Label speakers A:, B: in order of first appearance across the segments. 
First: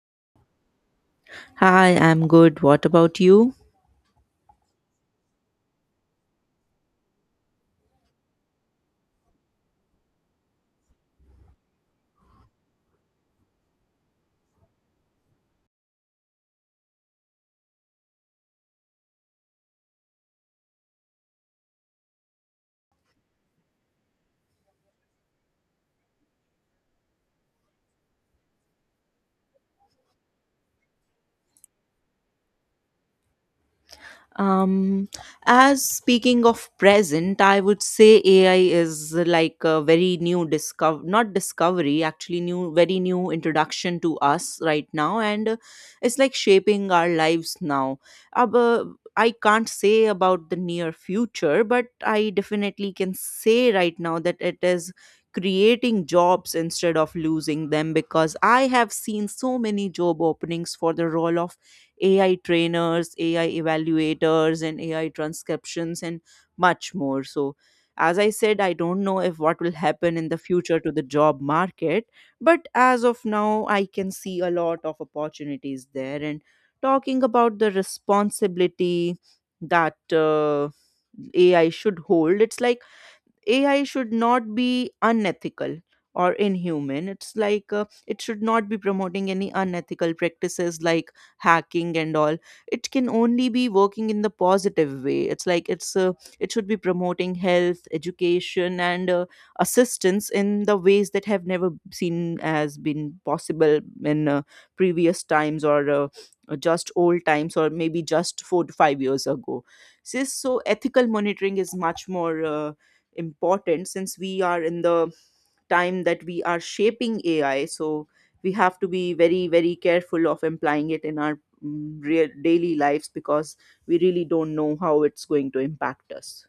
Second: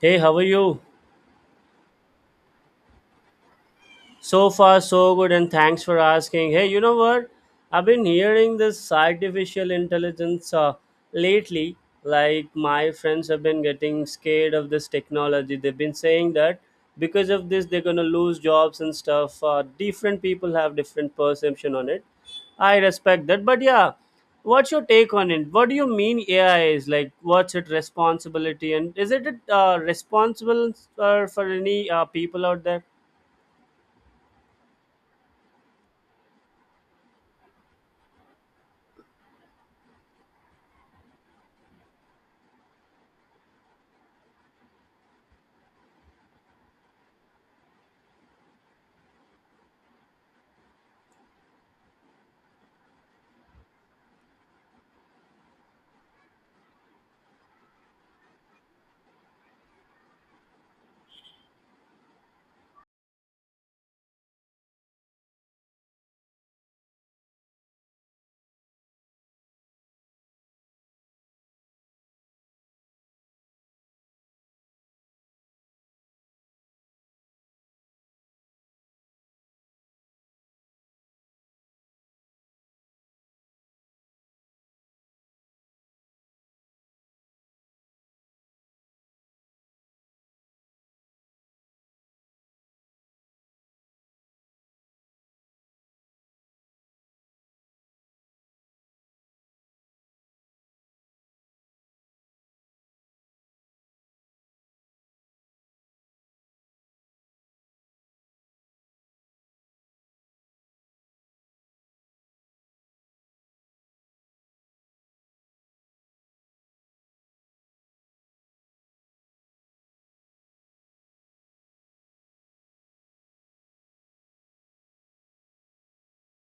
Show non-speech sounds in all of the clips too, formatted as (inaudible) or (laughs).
A: Hey, how are you?
B: Hi, I'm good. What about you?
A: So far, so good, and thanks for asking. Hey, you know what? I've been hearing this artificial intelligence lately. Like, my friends have been getting scared of this technology. They've been saying that because of this, they're going to lose jobs and stuff. Different people have different perception on it. I respect that. But yeah, what's your take on it? What do you mean AI is? Like, what's its responsibility? And is it responsible for any people out there?
B: Um, as speaking of present, I would say AI is like a very new discover, not discovery, actually new introduction to us right now, and it's like shaping our lives now. Ab- uh, I can't say about the near future, but I definitely can say right now that it is creating jobs instead of losing them because I have seen so many job openings for the role of AI trainers, AI evaluators, and AI transcriptions, and much more. So, as I said, I don't know if what will happen in the future to the job market, but as of now, I can see a lot of opportunities there. And talking about the responsibility that AI should hold, it's like AI should not be unethical or inhuman. It's like it should not be promoting any unethical practices like hacking and all. It can only be working in the positive way. It's like it's It should be promoting health, education, and assistance in the ways that have never seen as been possible in previous times or just old times or maybe just 4 to 5 years ago. So ethical monitoring is much more, important since we are in the time that we are shaping AI. So we have to be very, very careful of implying it in our real daily lives because we really don't know how it's going to impact us.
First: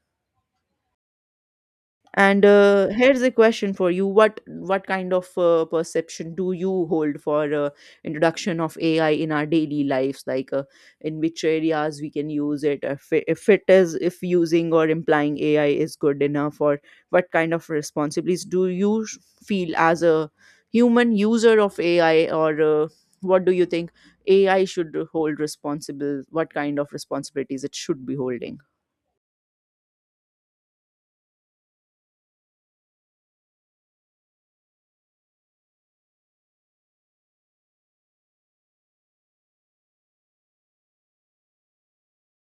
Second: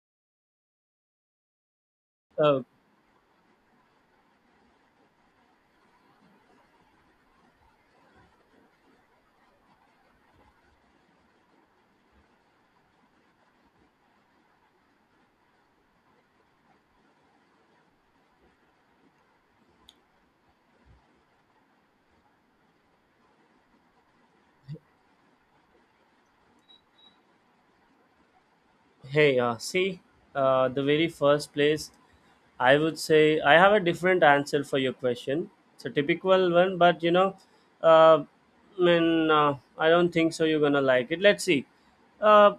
B: And
A: Uh,
B: here's a question for you: What kind of perception do you hold for introduction of AI in our daily lives? Like, in which areas we can use it? If it, if it is if using or implying AI is good enough, or what kind of responsibilities do you feel as a human user of AI? Or what do you think AI should hold responsible? What kind of responsibilities it should be holding?
A: hey, see, the very first place, I would say I have a different answer for your question. It's a typical one, but you know, uh, I mean, I don't think so. You're gonna like it. Let's see. Uh,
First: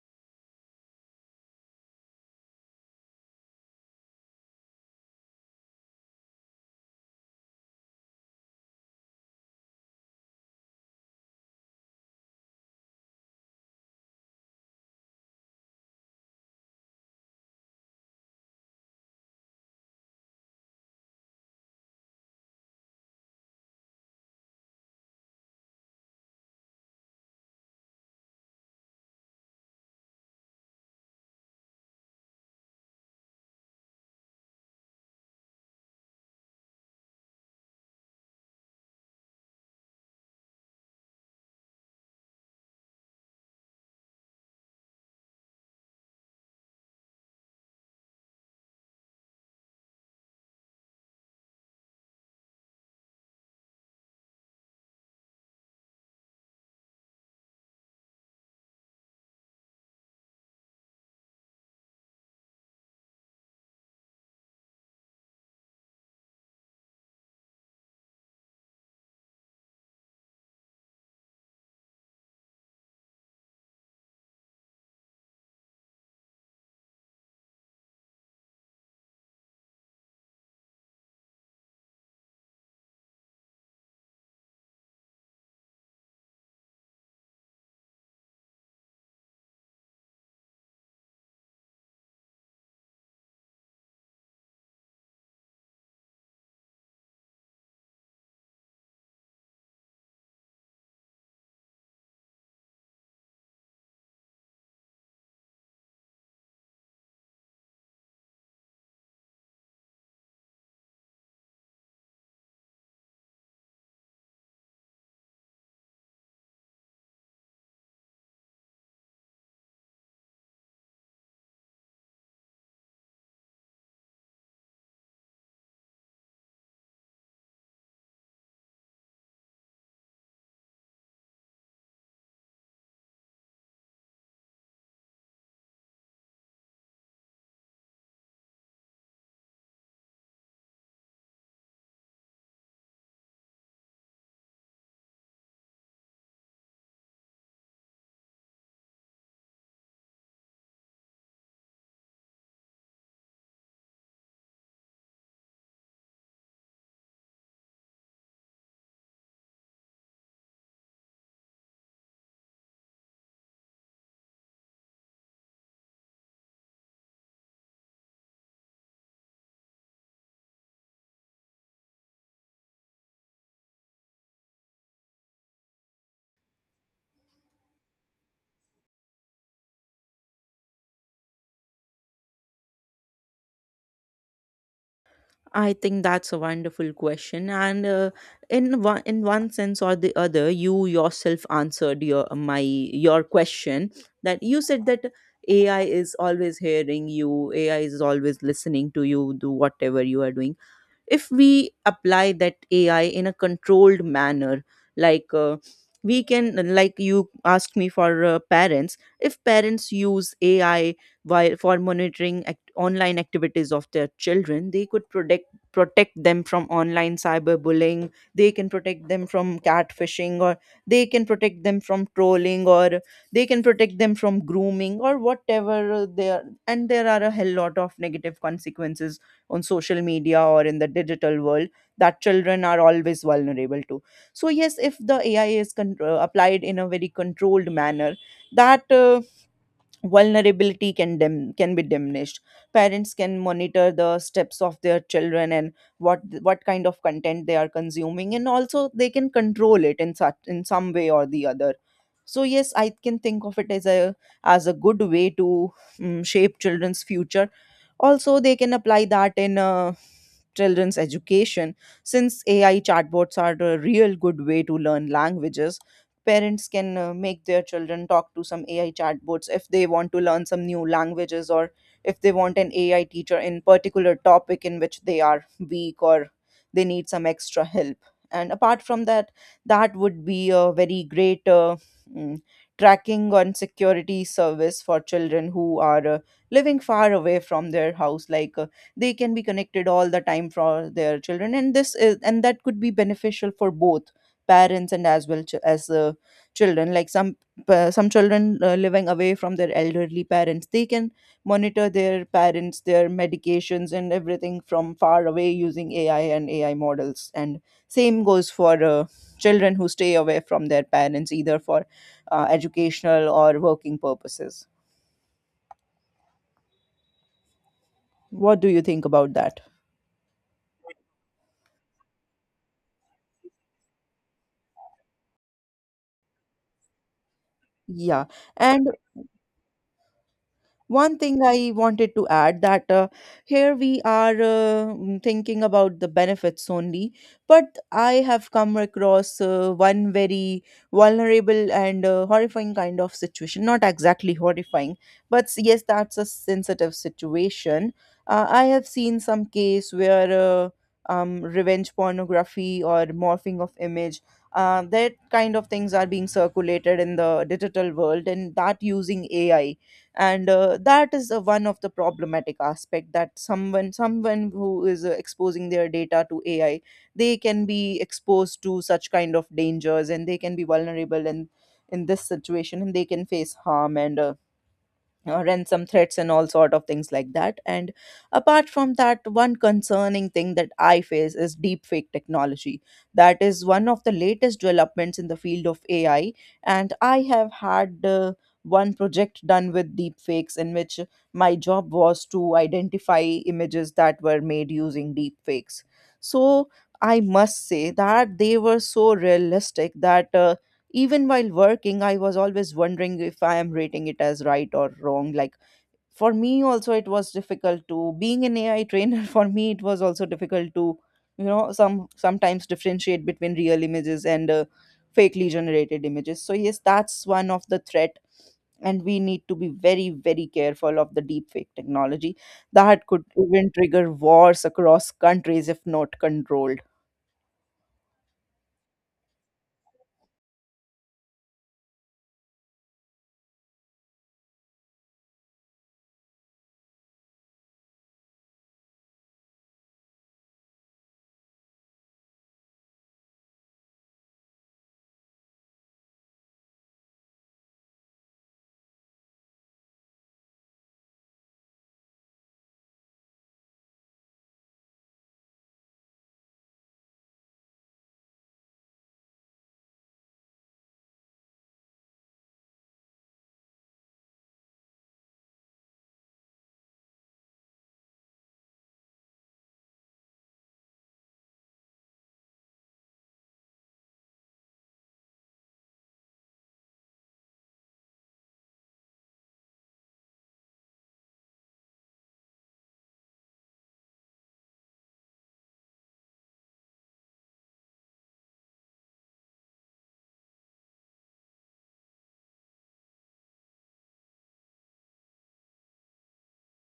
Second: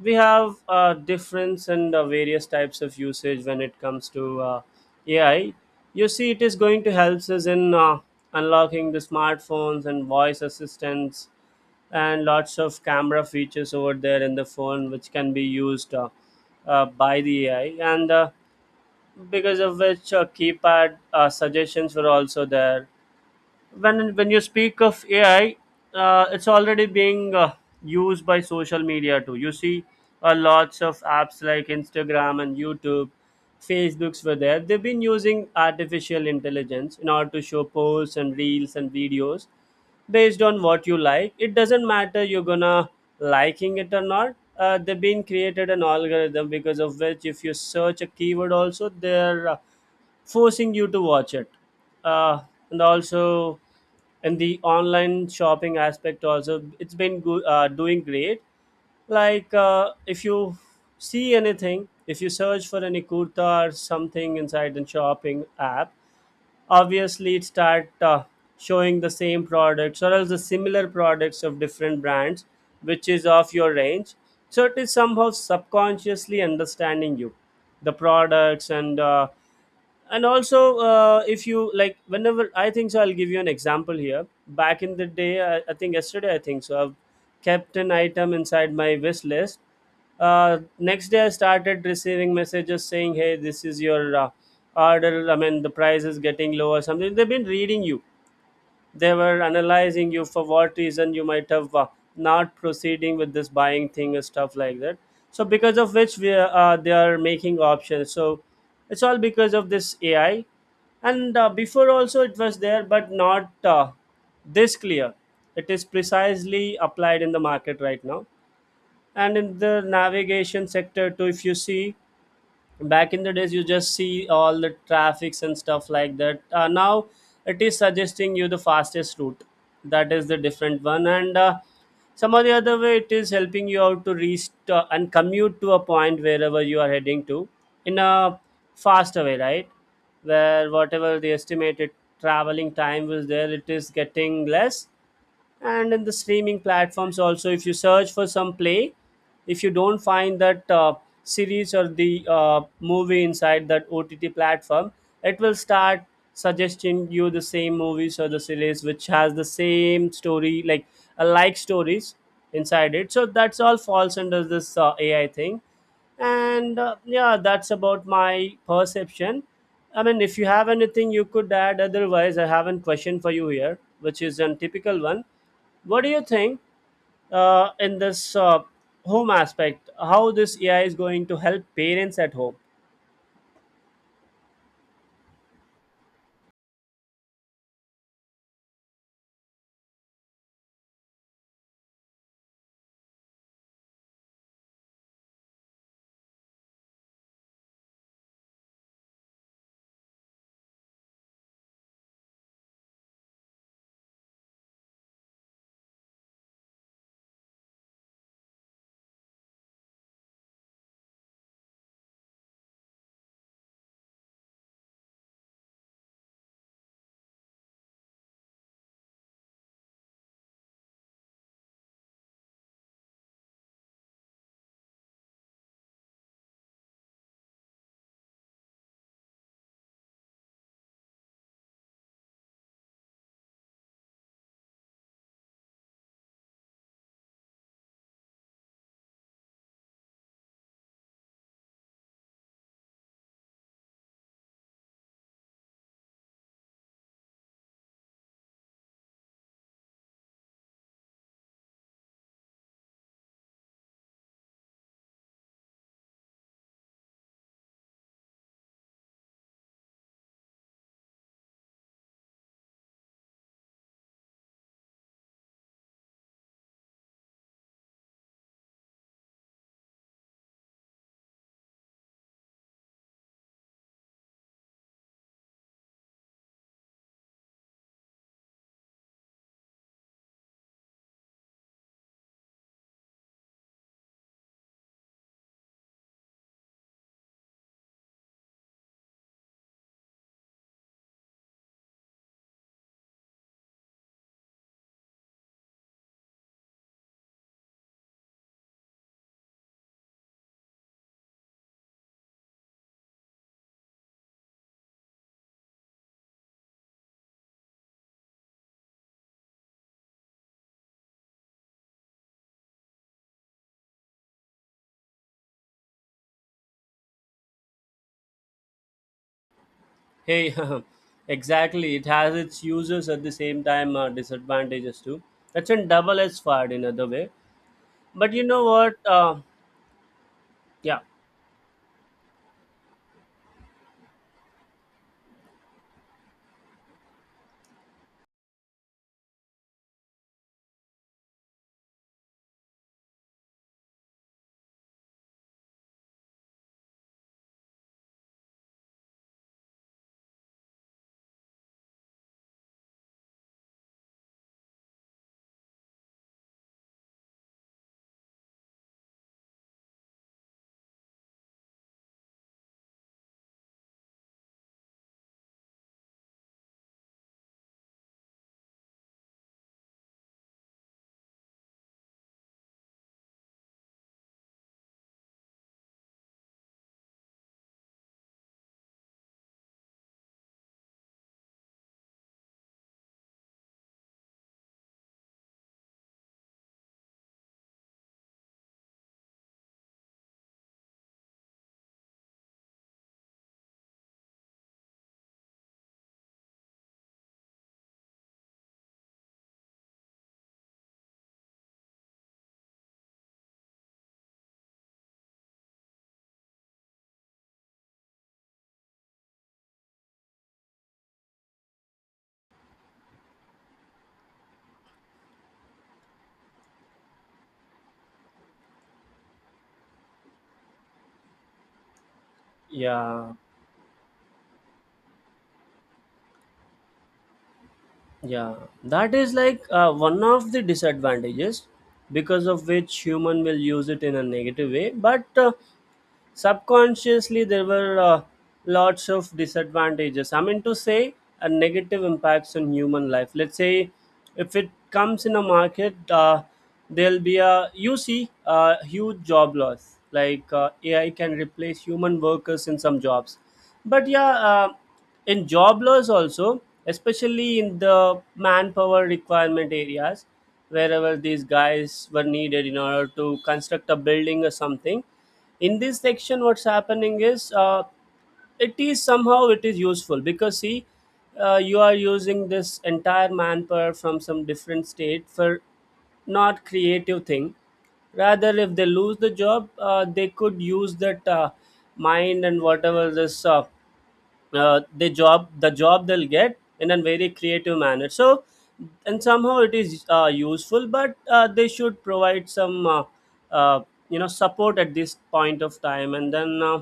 A: we have difference and various types of usage when it comes to AI. You see, it is going to help us in unlocking the smartphones and voice assistants and lots of camera features over there in the phone which can be used by the ai, and because of which keypad suggestions were also there. When you speak of AI, it's already being used by social media too. You see, lots of apps like Instagram and YouTube, Facebooks were there. They've been using artificial intelligence in order to show posts and reels and videos based on what you like. It doesn't matter you're gonna liking it or not. They've been created an algorithm because of which if you search a keyword also there forcing you to watch it, uh, and also in the online shopping aspect also it's been good, doing great. Like if you see anything, if you search for any kurta or something inside the shopping app, obviously it start showing the same products or else the similar products of different brands which is of your range. So it is somehow subconsciously understanding you the products, and also if you like. Whenever I think so, I'll give you an example here. Back in the day I think yesterday, I think so I've kept an item inside my wish list. Next day I started receiving messages saying hey, this is your order, I mean the price is getting low or something. They've been reading you, they were analyzing you for what reason you might have not proceeding with this buying thing and stuff like that. So because of which they are making options, so it's all because of this ai. And before also it was there, but not this clear. It is precisely applied in the market right now. And in the navigation sector too, if you see, back in the days you just see all the traffics and stuff like that. Now it is suggesting you the fastest route, that is the different one. And some of the other way it is helping you out to reach to, and commute to a point wherever you are heading to in a faster way, right? Where whatever the estimated traveling time was there, it is getting less. And in the streaming platforms also, if you search for some play, if you don't find that series or the movie inside that ott platform, it will start suggesting you the same movies or the series which has the same story, like a like stories inside it. So that's all falls under this ai thing. And yeah, that's about my perception. I mean, if you have anything you could add, otherwise I have a question for you here which is a typical one. What do you think, in this home aspect? How this AI is going to help parents at home?
B: I think that's a wonderful question, and in one sense or the other, you yourself answered your question that you said that AI is always hearing you, AI is always listening to you, do whatever you are doing. If we apply that AI in a controlled manner, like we can, like you asked me, for parents, if parents use AI while for monitoring online activities of their children, they could protect them from online cyberbullying, they can protect them from catfishing, or they can protect them from trolling, or they can protect them from grooming, or whatever they are. And there are a hell lot of negative consequences on social media or in the digital world that children are always vulnerable to. So yes, if the AI is applied in a very controlled manner, that vulnerability can can be diminished. Parents can monitor the steps of their children and what kind of content they are consuming, and also they can control it in such in some way or the other. So yes, I can think of it as a good way to shape children's future. Also, they can apply that in children's education, since AI chatbots are a real good way to learn languages. Parents can make their children talk to some AI chatbots if they want to learn some new languages, or if they want an AI teacher in particular topic in which they are weak or they need some extra help. And apart from that, that would be a very great mm, tracking and security service for children who are living far away from their house. Like they can be connected all the time for their children, and this is and that could be beneficial for both parents and as well as children. Like some some children living away from their elderly parents, they can monitor their parents, their medications and everything from far away using AI and AI models. And same goes for children who stay away from their parents either for educational or working purposes. What do you think about that?
A: Hey, (laughs) exactly. It has its uses, at the same time disadvantages too. It's a double-edged sword in other way.
B: Yeah,
A: But you know
B: and
A: what? Yeah,
B: one thing I wanted to add that here we are thinking about the benefits only, but I have come across one very vulnerable and horrifying kind of situation. Not exactly horrifying, but yes, that's a sensitive situation. I have seen some case where revenge pornography or morphing of image. That kind of things are being circulated in the digital world, and that using AI. And that is one of the problematic aspect that someone who is exposing their data to AI, they can be exposed to such kind of dangers, and they can be vulnerable in this situation, and they can face harm and ransom threats and all sort of things like that. And apart from that, one concerning thing that I face is deepfake technology. That is one of the latest developments in the field of AI, and I have had one project done with deepfakes in which my job was to identify images that were made using deepfakes. So I must say that they were so realistic that even while working, I was always wondering if I am rating it as right or wrong. Like, for me also, it was difficult to being an AI trainer. (laughs) For me, it was also difficult to, you know, sometimes differentiate between real images and fakely generated images. So yes, that's one of the threat, and we need to be very, very careful of the deepfake technology that could
A: yeah,
B: even trigger wars across countries if not controlled.
A: yeah. That is like one of the disadvantages because of which human will use it in a negative way. But subconsciously there were lots of disadvantages, I mean to say a negative impacts on human life. Let's say if it comes in a market, there'll be a, you see, a huge job loss, like ai can replace human workers in some jobs. But yeah, in job loss also, especially in the manpower requirement areas wherever these guys were needed in order to construct a building or something. In this section what's happening is, it is somehow, it is useful, because see, you are using this entire manpower from some different state for not creative thing, rather if they lose the job, they could use that mind and whatever this the job they'll get in a very creative manner. So and somehow it is useful, but they should provide some uh, support at this point of time. And then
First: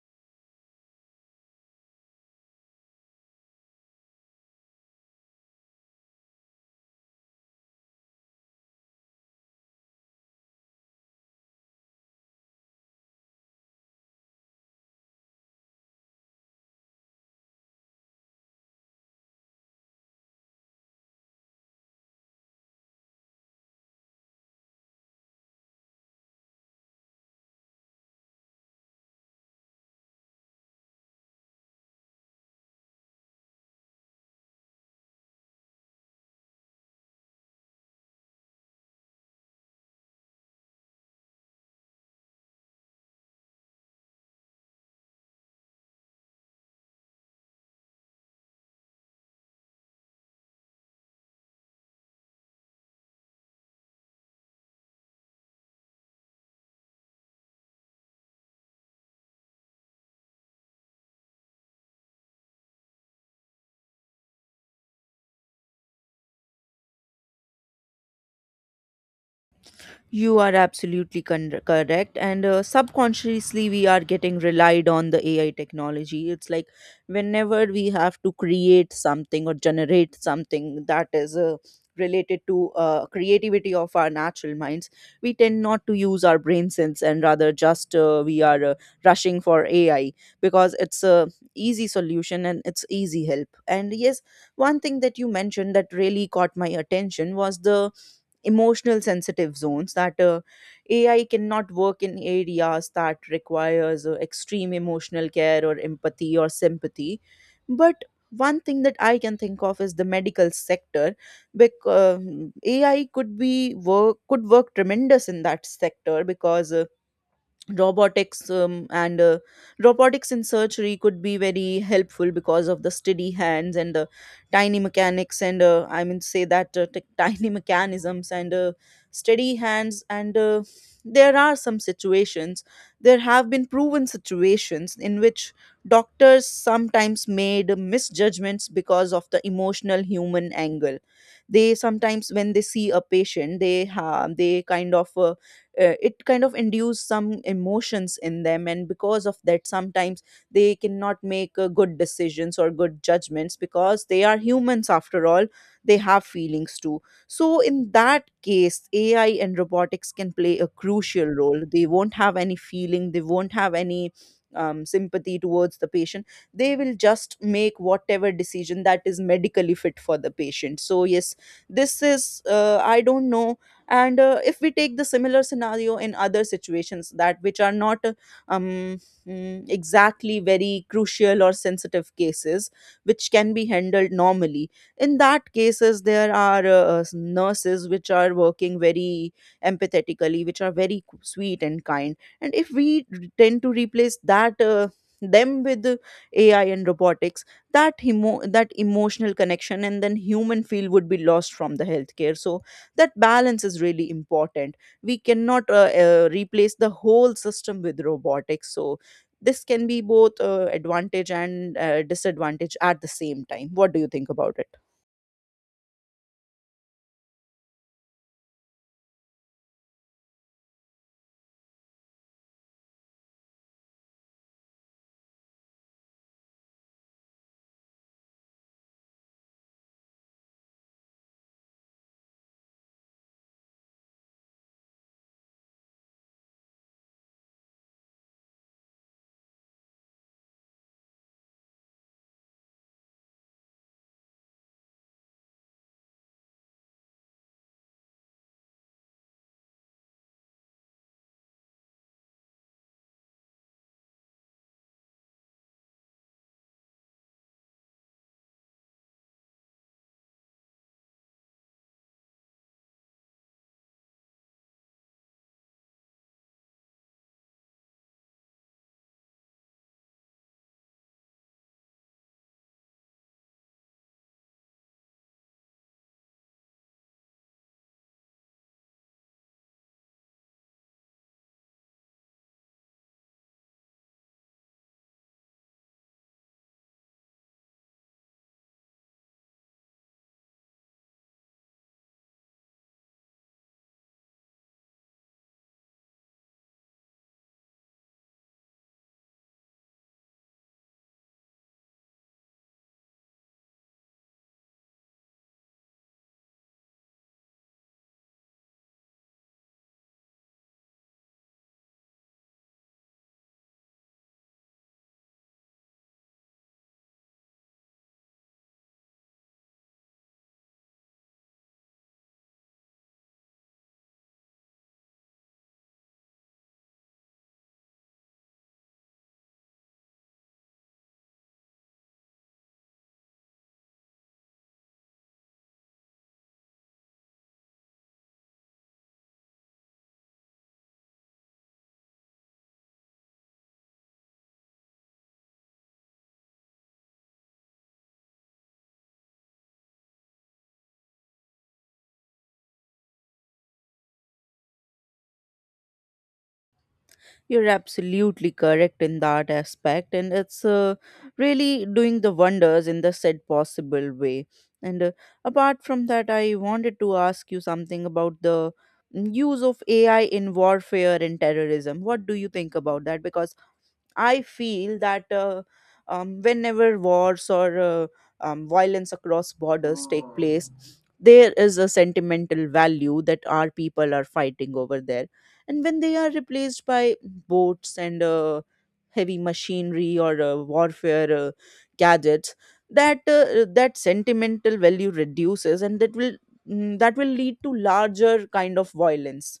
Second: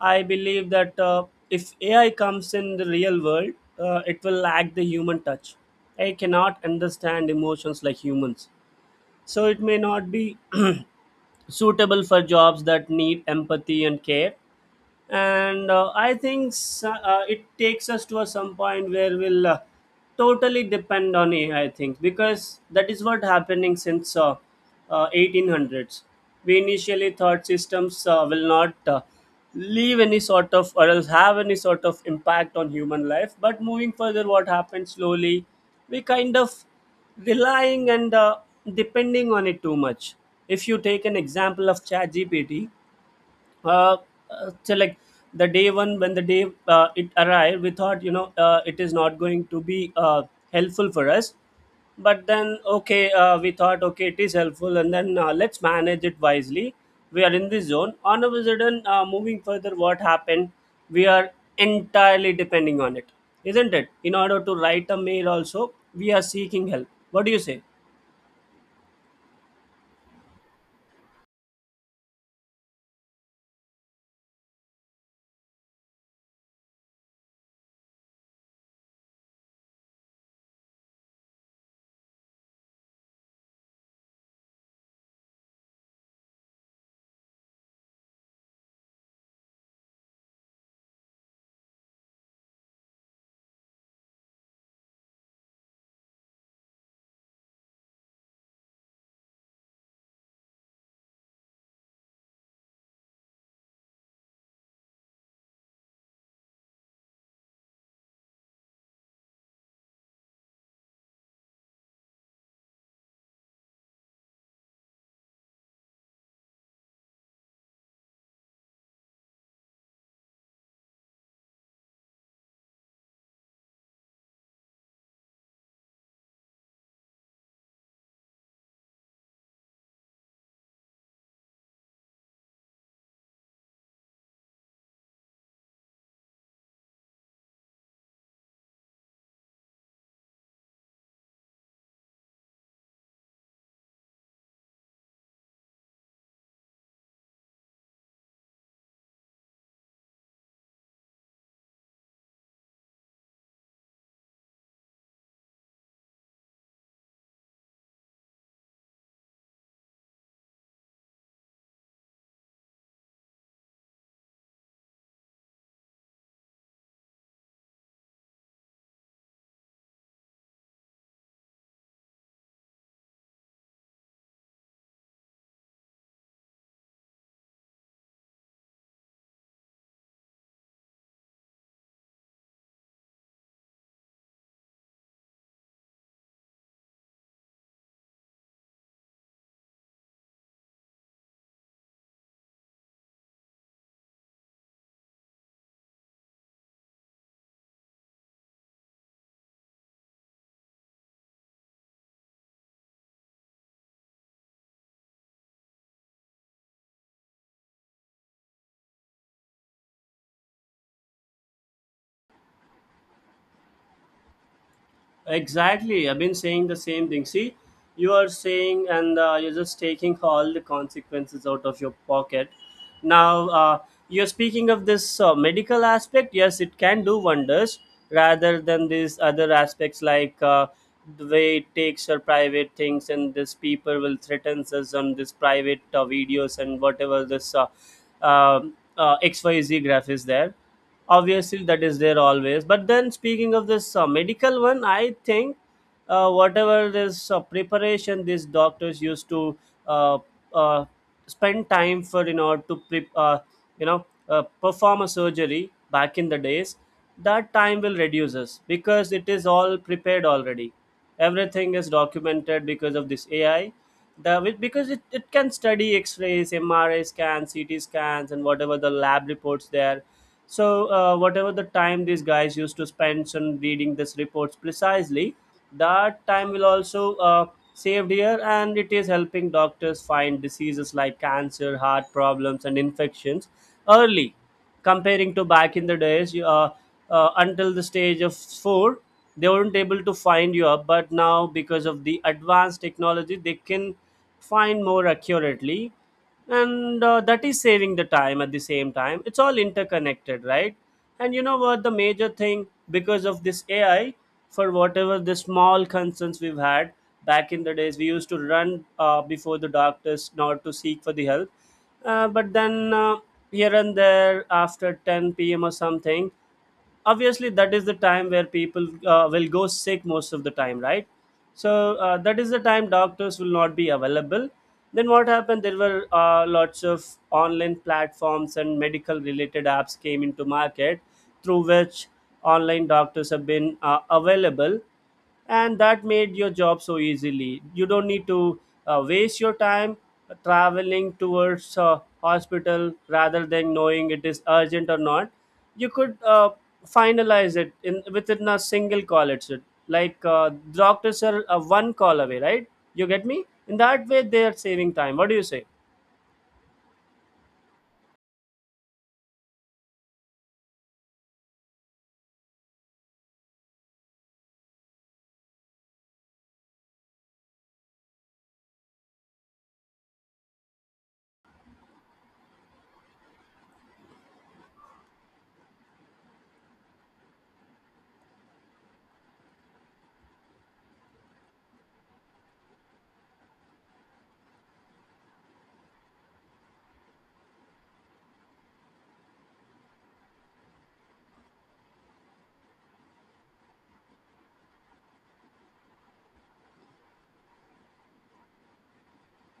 A: I believe that if ai comes in the real world, it will lack the human touch. AI cannot understand emotions like humans, so it may not be (clears throat) suitable for jobs that need empathy and care. And I think it takes us to a some point where we'll totally depend on ai, I think, because that is what happening since 1800s. We initially thought systems will not leave any sort of, or else have any sort of impact on human life. But moving further what happens slowly, we kind of relying and depending on it too much. If you take an example of chat gpt, uh, so like the day one, when the day it arrived, we thought, it is not going to be helpful for us. But then okay, we thought okay it is helpful, and then let's manage it wisely. We are in this zone. On a sudden, moving further what happened, we are entirely depending on it, isn't it? In order to write a mail also, we are seeking help, what do you say?
B: You are absolutely correct. And subconsciously, we are getting relied on the AI technology. It's like whenever we have to create something or generate something that is related to creativity of our natural minds, we tend not to use our brain sense and rather just we are rushing for AI because it's a easy solution and it's easy help. And yes, one thing that you mentioned that really caught my attention was the emotional sensitive zones that AI cannot work in areas that requires extreme emotional care or empathy or sympathy. But one thing that I can think of is the medical sector, because AI could work tremendous in that sector because robotics and robotics in surgery could be very helpful because of the steady hands and the tiny mechanics and I mean to say that (laughs) tiny mechanisms and steady hands and there are some situations there have been proven situations in which doctors sometimes made misjudgments because of the emotional human angle. They sometimes, when they see a patient, they kind of it kind of induce some emotions in them, and because of that, sometimes they cannot make good decisions or good judgments because they are humans after all. They have feelings too. So in that case, AI and robotics can play a crucial role. They won't have any feeling, they won't have any sympathy towards the patient, they will just make whatever decision that is medically fit for the patient. So yes, this is I don't know. And if we take the similar scenario in other situations that which are not um, exactly very crucial or sensitive cases, which can be handled normally, in that cases there are nurses which are working very empathetically, which are very sweet and kind, and if we tend to replace that them with AI and robotics, that that emotional connection and then human feel would be lost from the healthcare. So that balance is really important. We cannot replace the whole system with robotics. So this can be both advantage and disadvantage at the same time. What do you think about it?
A: Exactly. I've been saying the same thing. See, you are saying, and you're just taking all the consequences out of your pocket. Now, you're speaking of this medical aspect. Yes, it can do wonders, rather than these other aspects like the way it takes our private things and this people will threaten us on this private videos and whatever this XYZ graph is there. Obviously that is there always, but then speaking of this medical one, I think whatever this preparation these doctors used to uh, uh, spend time for in order to perform a surgery back in the days, that time will reduce us because it is all prepared already. Everything is documented because of this ai, because it can study x-rays, mri scans, ct scans, and whatever the lab reports there. So, whatever the time these guys used to spend on reading these reports precisely, that time will also saved here, and it is helping doctors find diseases like cancer, heart problems, and infections early, comparing to back in the days. Until the stage of four, they weren't able to find you up, but now because of the advanced technology, they can find more accurately. And that is saving the time, at the same time it's all interconnected, right? And you know what, the major thing because of this ai, for whatever the small concerns we've had, back in the days we used to run before the doctors not to seek for the help. But then, here and there after 10 p.m. or something, obviously that is the time where people will go sick most of the time, right? So that is the time doctors will not be available. Then what happened? There were lots of online platforms and medical related apps came into market through which online doctors have been available, and that made your job so easily. You don't need to waste your time traveling towards a hospital rather than knowing it is urgent or not. You could finalize it in within a single call. It's it Like doctors are one call away, right? You get me? In that way they are saving time, what do you say?
B: You're absolutely correct in that aspect, and it's really doing the wonders in the said possible way. And apart from that, I wanted to ask you something about the use of AI in warfare and terrorism. What do you think about that? Because I feel that whenever wars or violence across borders take place, there is a sentimental value that our people are fighting over there. And when they are replaced by boats and heavy machinery or warfare gadgets, that sentimental value reduces, and that will that will lead to larger kind of violence.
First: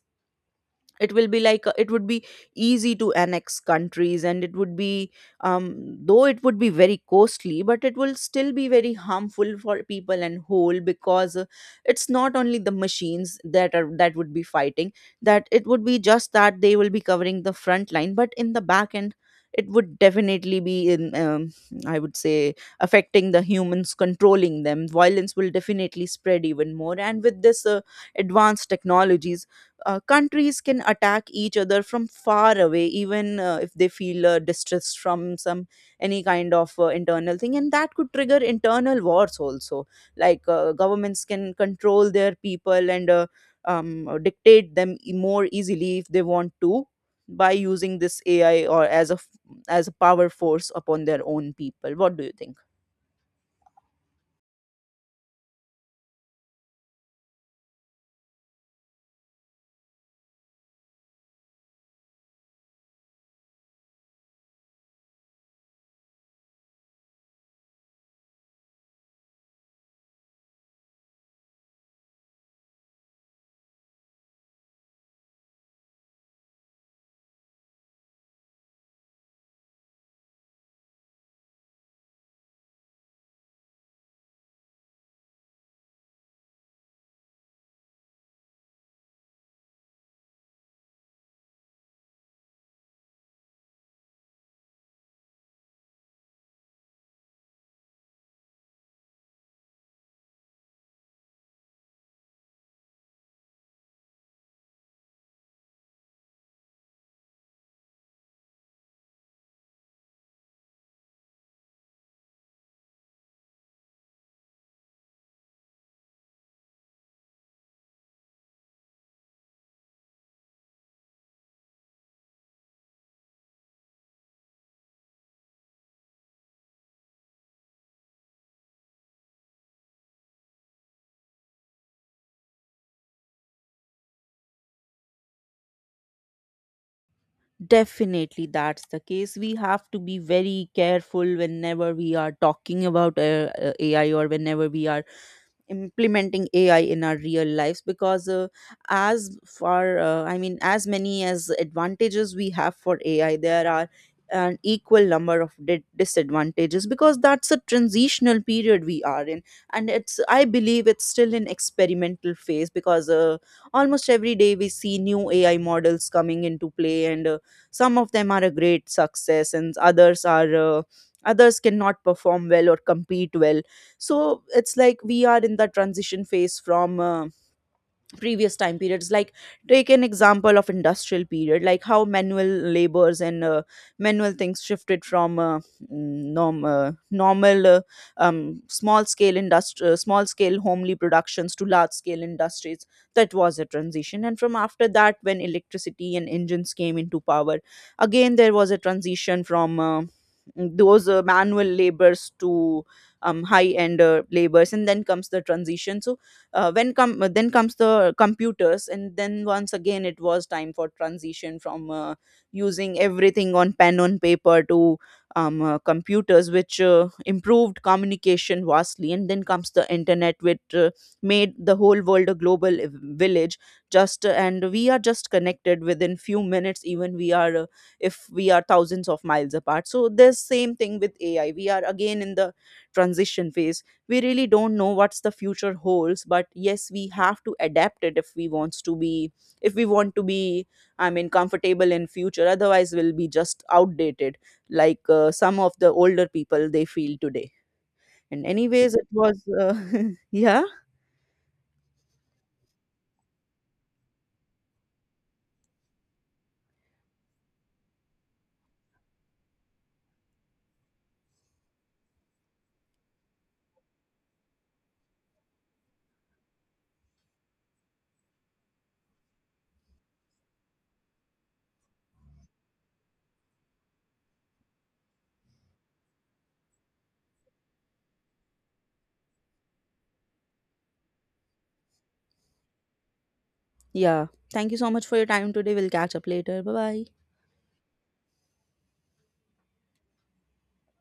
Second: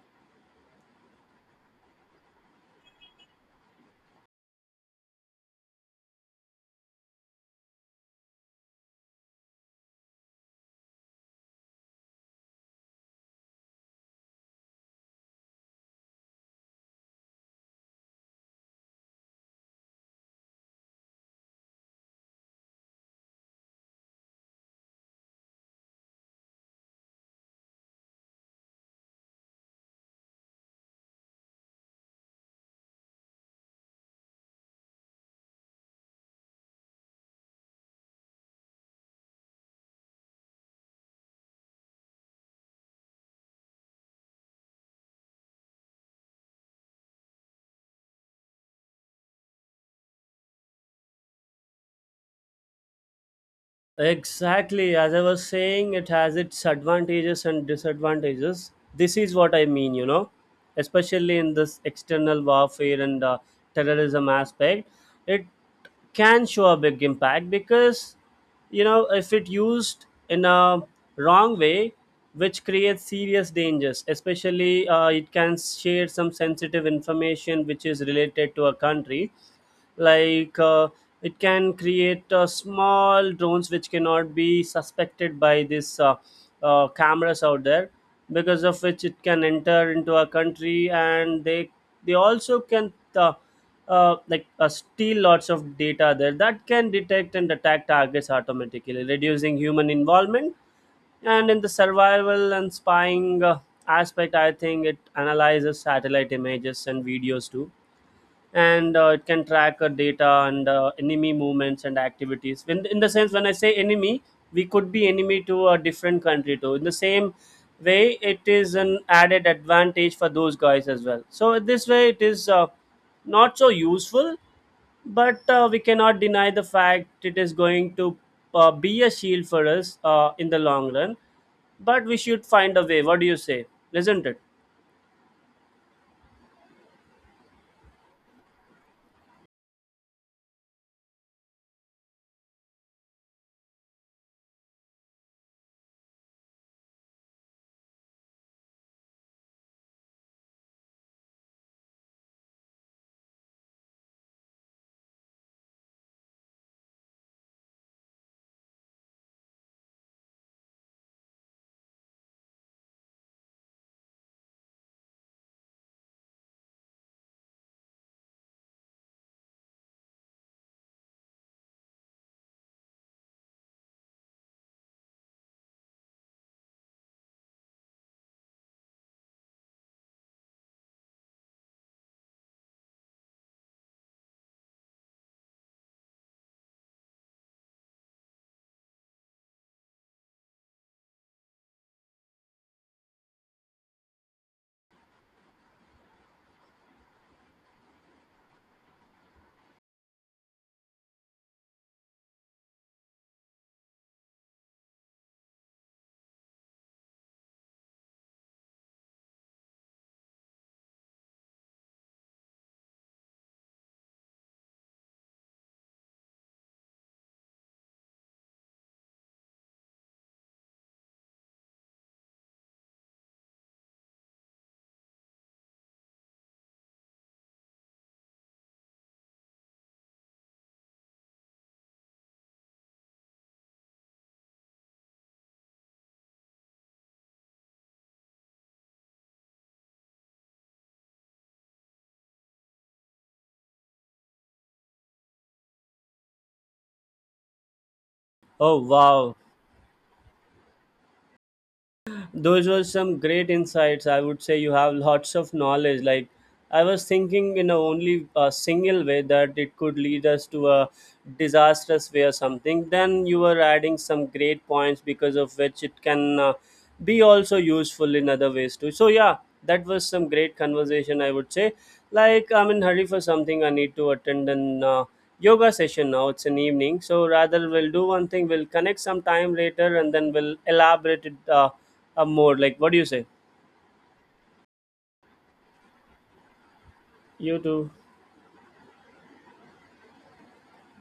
B: It will be like it would be easy to annex countries, and it would be though it would be very costly, but it will still be very harmful for people and whole, because it's not only the machines that would be fighting, that it would be just that they will be covering the front line, but in the back end, it would definitely be in I would say affecting the humans controlling them. Violence will definitely spread even more, and with this advanced technologies, countries can attack each other from far away, even if they feel distress from some any kind of internal thing, and that could trigger internal wars also. Like governments can control their people and dictate them more easily if they want to, by using this AI or as a as a power force upon their own people. What do you think?
A: Exactly. As I was saying, it has its advantages and disadvantages. This is what I mean, especially in this external warfare and terrorism aspect. It can show a big impact because, if it used in a wrong way, which creates serious dangers. Especially it can share some sensitive information which is related to a country, like it can create small drones which cannot be suspected by these cameras out there, because of which it can enter into a country, and they also can like steal lots of data there, that can detect and attack targets automatically, reducing human involvement. And in the survival and spying aspect, I think it analyzes satellite images and videos too. And it can track data and enemy movements and activities. When, in the sense, when I say enemy, we could be enemy to a different country too in the same way. It is an added advantage for those guys as well, so this way it is not so useful, but we cannot deny the fact it is going to be a shield for us in the long run. But we should find a way, what do you say, isn't it?
B: Definitely, that's the case. We have to be very careful whenever we are talking about AI, or whenever we are implementing AI in our real lives, because as far I mean, as many as advantages we have for AI, there are an equal number of disadvantages, because that's a transitional period we are in. And it's, I believe it's still in experimental phase, because almost every day we see new AI models coming into play, and some of them are a great success and others are others cannot perform well or compete well. So it's like we are in the transition phase from previous time periods. Like, take an example of industrial period, like how manual labors and manual things shifted from normal small scale industry, small scale homely productions to large scale industries. That was a transition. And from after that, when electricity and engines came into power, again there was a transition from those manual labors to high end labors, and then comes the transition. So when come then comes the computers, and then once again it was time for transition from using everything on pen on paper to computers, which improved communication vastly. And then comes the internet, which made the whole world a global village. Just uh, and we are just connected within few minutes, even we are if we are thousands of miles apart. So this same thing with AI, we are again in the transition phase. We really don't know what's the future holds, but yes, we have to adapt it if we wants to be if we want to be, I mean, comfortable in future, otherwise we'll be just outdated, like some of the older people they feel today. And
A: Oh
B: anyways, it
A: wow,
B: was (laughs) yeah.
A: those were some great insights, I would say. You have lots of knowledge. Like, I was thinking in a only a single way that it could lead us to a disastrous way or something. Then you were adding some great points because of which it can be also useful in other ways too, so yeah. That was some great conversation, I would say. Like, I'm in hurry for something, I need to attend an yoga session now, it's an evening. So rather, we'll do one thing, we'll connect some time later and then we'll elaborate it more like, what do you say?
B: Yeah, thank you so much for your time today. We'll catch up later. Bye bye.
A: You too.